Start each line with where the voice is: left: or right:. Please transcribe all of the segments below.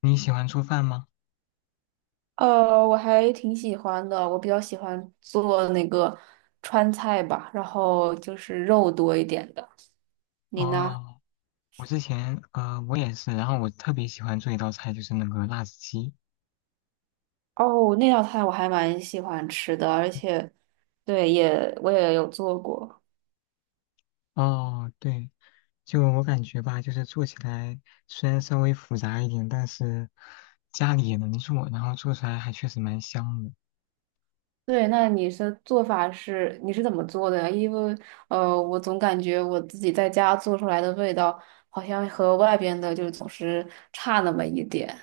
left: 你喜欢做饭吗？
right: 我还挺喜欢的，我比较喜欢做那个川菜吧，然后就是肉多一点的。你呢？
left: 哦，我之前我也是，然后我特别喜欢做一道菜，就是那个辣子鸡。
right: 哦，那道菜我还蛮喜欢吃的，而且，对，我也有做过。
left: 哦，对，就我感觉吧，就是做起来虽然稍微复杂一点，但是家里也能做，然后做出来还确实蛮香的。
right: 对，那你是怎么做的呀？因为我总感觉我自己在家做出来的味道好像和外边的就总是差那么一点。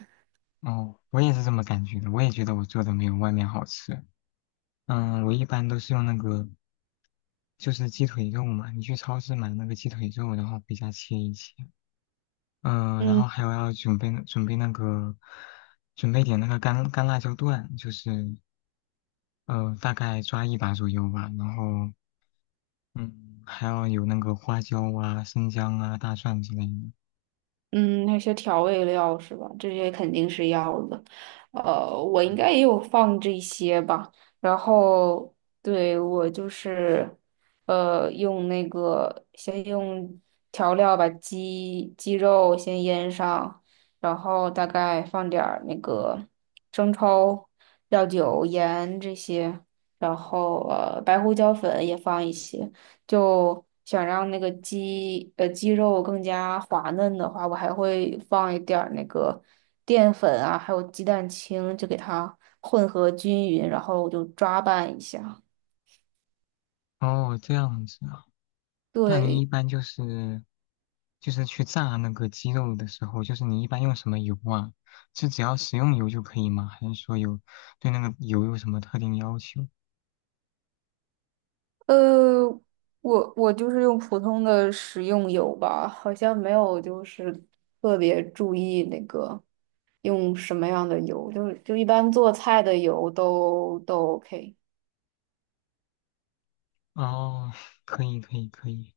left: 哦，我也是这么感觉的，我也觉得我做的没有外面好吃。嗯，我一般都是用那个就是鸡腿肉嘛，你去超市买那个鸡腿肉，然后回家切一切。嗯，然
right: 嗯。
left: 后还有要准备那个，准备点那个干辣椒段，就是大概抓一把左右吧。然后嗯，还要有那个花椒啊、生姜啊、大蒜之类的。
right: 嗯，那些调味料是吧？这些肯定是要的。我应该也有放这些吧。然后，对，我就是，用那个先用调料把鸡肉先腌上，然后大概放点儿那个生抽、料酒、盐这些，然后白胡椒粉也放一些。就想让那个鸡肉更加滑嫩的话，我还会放一点儿那个淀粉啊，还有鸡蛋清，就给它混合均匀，然后我就抓拌一下。
left: 哦，这样子啊，那你一
right: 对，
left: 般就是去炸那个鸡肉的时候，就是你一般用什么油啊？是只要食用油就可以吗？还是说有对那个油有什么特定要求？
right: 呃，我就是用普通的食用油吧，好像没有就是特别注意那个用什么样的油，就是一般做菜的油都 OK。
left: 哦，可以可以可以，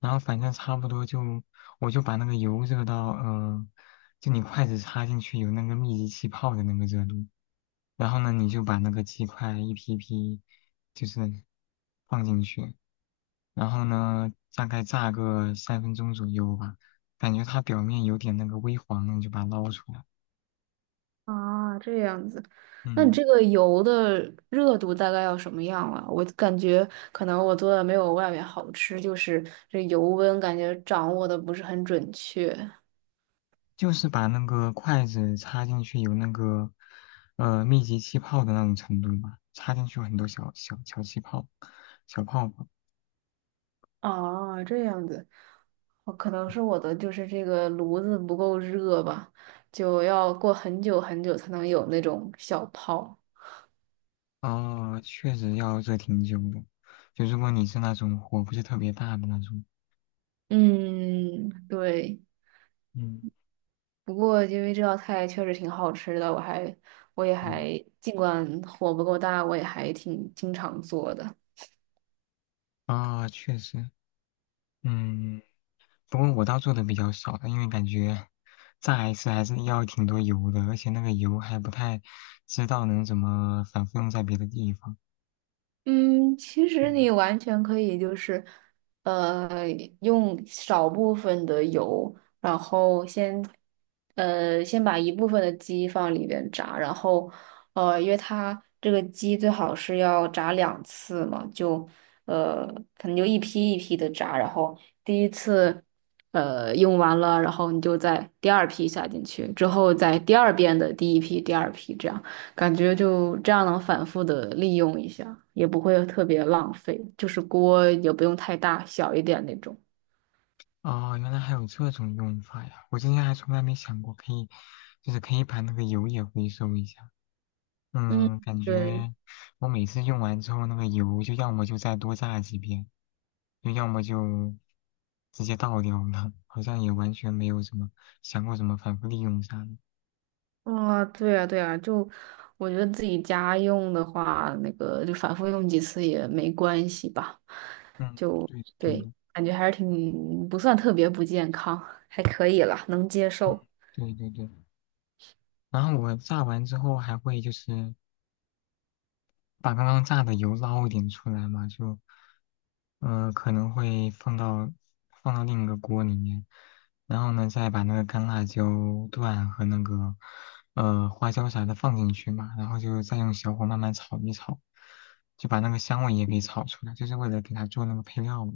left: 然后反正差不多就，我就把那个油热到，就你筷子插进去有那个密集气泡的那个热度，然后呢，你就把那个鸡块一批批，就是放进去，然后呢，大概炸个3分钟左右吧，感觉它表面有点那个微黄了，你就把它捞出来。
right: 啊，这样子，那你
left: 嗯，
right: 这个油的热度大概要什么样啊？我感觉可能我做的没有外面好吃，就是这油温感觉掌握的不是很准确。
left: 就是把那个筷子插进去有那个，密集气泡的那种程度吧，插进去有很多小气泡，小泡泡。
right: 啊，这样子，哦可能
left: 嗯。
right: 是我的就是这个炉子不够热吧，就要过很久很久才能有那种小泡。
left: 哦，确实要热挺久的，就如果你是那种火不是特别大的那种，
right: 嗯，对。
left: 嗯。
right: 不过因为这道菜确实挺好吃的，我也还
left: 嗯，
right: 尽管火不够大，我也还挺经常做的。
left: 啊、确实，嗯，不过我倒做的比较少的，因为感觉炸一次还是要挺多油的，而且那个油还不太知道能怎么反复用在别的地方。
right: 嗯，其实
left: 嗯。
right: 你完全可以就是，呃，用少部分的油，然后先，先把一部分的鸡放里边炸，然后，因为它这个鸡最好是要炸两次嘛，就，呃，可能就一批一批的炸，然后第一次，用完了，然后你就在第二批下进去，之后在第二遍的第一批、第二批这样。感觉就这样能反复的利用一下，也不会特别浪费，就是锅也不用太大，小一点那种。
left: 哦，原来还有这种用法呀！我之前还从来没想过可以，就是可以把那个油也回收一下。嗯，
right: 嗯，
left: 感
right: 对，
left: 觉我每次用完之后，那个油就要么就再多炸几遍，就要么就直接倒掉了，好像也完全没有什么想过怎么反复利用啥的。
right: 啊，对啊对啊就我觉得自己家用的话，那个就反复用几次也没关系吧。
left: 嗯，
right: 就
left: 对的，对
right: 对，
left: 的，
right: 感觉还是挺不算特别不健康，还可以了，能接
left: 嗯，
right: 受。
left: 对对对。然后我炸完之后还会就是。把刚刚炸的油捞一点出来嘛，就，可能会放到另一个锅里面，然后呢，再把那个干辣椒段和那个花椒啥的放进去嘛，然后就再用小火慢慢炒一炒，就把那个香味也给炒出来，就是为了给它做那个配料嘛，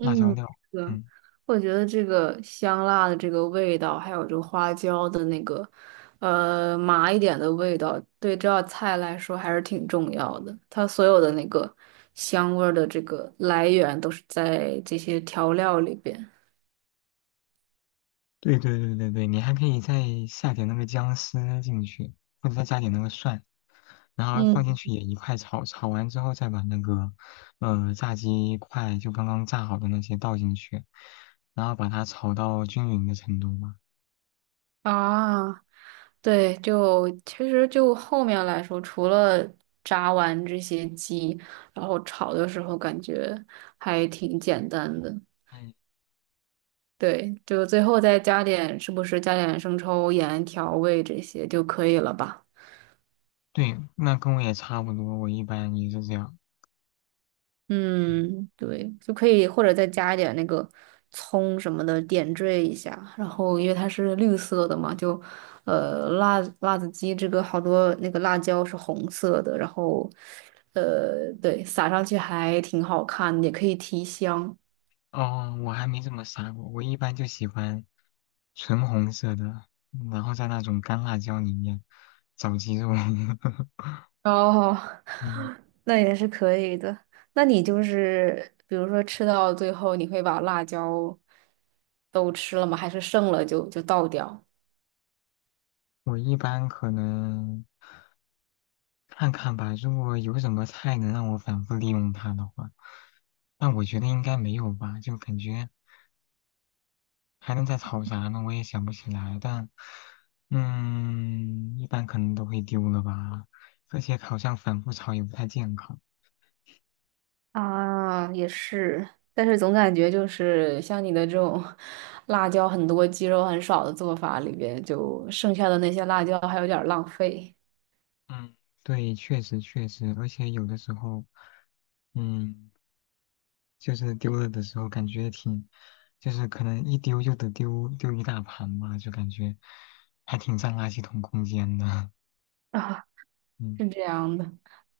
left: 辣椒料。
right: 是的，
left: 嗯。
right: 我觉得这个香辣的这个味道，还有这个花椒的那个，麻一点的味道，对这道菜来说还是挺重要的。它所有的那个香味儿的这个来源都是在这些调料里边。
left: 对对对对对，你还可以再下点那个姜丝进去，或者再加点那个蒜，然后放
right: 嗯
left: 进去也一块炒，炒完之后再把那个炸鸡块就刚刚炸好的那些倒进去，然后把它炒到均匀的程度嘛。
right: 啊，对，就其实就后面来说，除了炸完这些鸡，然后炒的时候感觉还挺简单的。
left: 嗯，
right: 对，就最后再加点，是不是加点生抽、盐、调味这些就可以了吧？
left: 对，那跟我也差不多，我一般也是这样。嗯，
right: 嗯，对，就可以，或者再加一点那个葱什么的点缀一下。然后，因为它是绿色的嘛，就辣子鸡这个好多那个辣椒是红色的，然后对，撒上去还挺好看的也可以提香。
left: 哦，我还没怎么撒过，我一般就喜欢纯红色的，然后在那种干辣椒里面找鸡肉。
right: 哦。
left: 嗯。
right: 那也是可以的。那你就是比如说吃到最后，你会把辣椒都吃了吗？还是剩了就倒掉？
left: 我一般可能看看吧，如果有什么菜能让我反复利用它的话，但我觉得应该没有吧，就感觉还能再炒啥呢？我也想不起来，但嗯，一般可能都会丢了吧，而且好像反复炒也不太健康。
right: 啊，也是，但是总感觉就是像你的这种 辣椒很多、鸡肉很少的做法里边，就剩下的那些辣椒还有点儿浪费
left: 嗯，对，确实确实，而且有的时候，嗯。就是丢了的时候感觉挺，就是可能一丢就得丢一大盘吧，就感觉还挺占垃圾桶空间的。
right: 啊，
left: 嗯。
right: 是这样的。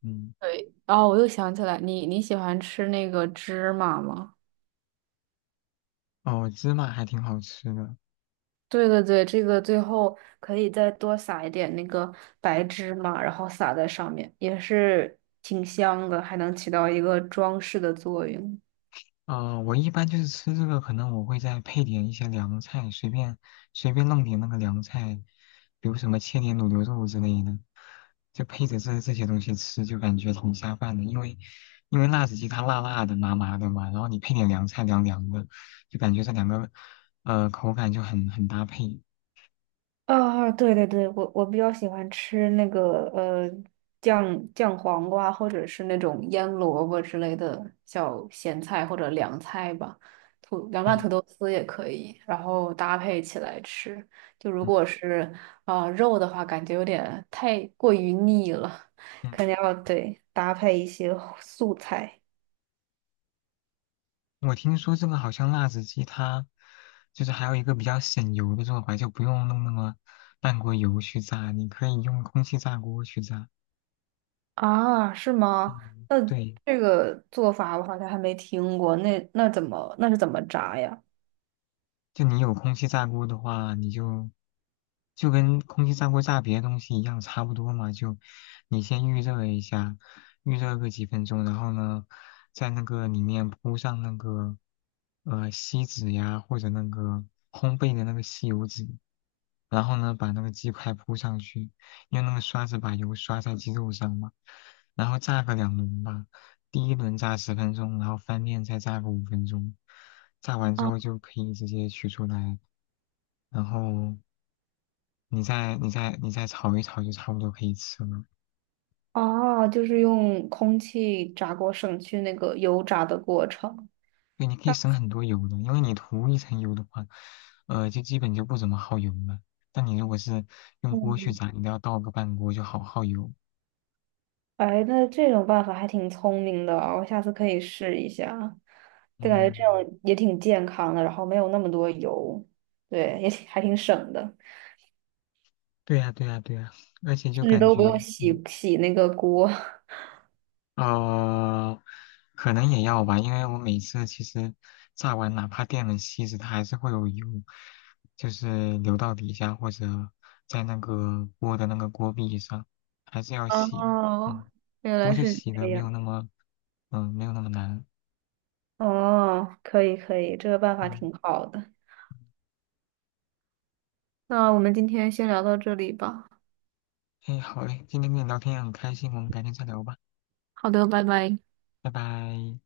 left: 嗯，
right: 对，哦，我又想起来，你喜欢吃那个芝麻吗？
left: 哦，芝麻还挺好吃的，
right: 对对对，这个最后可以再多撒一点那个白芝麻，然后撒在上面，也是挺香的，还能起到一个装饰的作用。
left: 我一般就是吃这个，可能我会再配点一些凉菜，随便弄点那个凉菜，比如什么切点卤牛肉之类的，就配着这些东西吃，就感觉挺下饭的。因为辣子鸡它辣辣的、麻麻的嘛，然后你配点凉菜凉凉的，就感觉这两个口感就很搭配。
right: 啊，对对对，我比较喜欢吃那个酱酱黄瓜，或者是那种腌萝卜之类的小咸菜或者凉菜吧，凉拌
left: 嗯。
right: 土豆丝也可以，然后搭配起来吃。就如
left: 嗯
right: 果是肉的话，感觉有点太过于腻了，
left: 嗯。
right: 肯定要对搭配一些素菜
left: 我听说这个好像辣子鸡它就是还有一个比较省油的做法，就不用弄那么半锅油去炸，你可以用空气炸锅去炸。
right: 啊，是吗？
left: 嗯，
right: 那
left: 对。
right: 这个做法我好像还没听过，那是怎么炸呀？
left: 就你有空气炸锅的话，你就就跟空气炸锅炸别的东西一样，差不多嘛。就你先预热一下，预热个几分钟，然后呢，在那个里面铺上那个锡纸呀，或者那个烘焙的那个吸油纸，然后呢，把那个鸡块铺上去，用那个刷子把油刷在鸡肉上嘛，然后炸个两轮吧。第一轮炸10分钟，然后翻面再炸个5分钟，炸完之
right: 啊。
left: 后就可以直接取出来，然后你再炒一炒就差不多可以吃了。
right: 哦，就是用空气炸锅省去那个油炸的过程。
left: 对，你可以
right: 那
left: 省很多油的，因为你涂一层油的话，就基本就不怎么耗油了。但你如果是用锅去
right: 嗯，
left: 炸，你都要倒个半锅，就好耗油。
right: 哎，那这种办法还挺聪明的啊我下次可以试一下。对，感觉这样
left: 嗯，
right: 也挺健康的，然后没有那么多油，对，还挺省的，
left: 对呀，对呀，对呀，而且就
right: 甚至
left: 感
right: 都不
left: 觉，
right: 用
left: 嗯。
right: 洗洗那个锅。
left: 呃，可能也要吧，因为我每次其实炸完，哪怕电了锡纸，它还是会有油，就是流到底下或者在那个锅的那个锅壁上，还是要洗的。
right: 哦，
left: 嗯，
right: 原
left: 不过
right: 来
left: 就
right: 是
left: 洗的
right: 这
left: 没有
right: 样。
left: 那么，嗯，没有那么难。
right: 哦，可以可以，这个办法
left: 嗯，
right: 挺好的。那我们今天先聊到这里吧。
left: 哎，好嘞，今天跟你聊天也很开心，我们改天再聊吧，
right: 好的，拜拜。
left: 拜拜。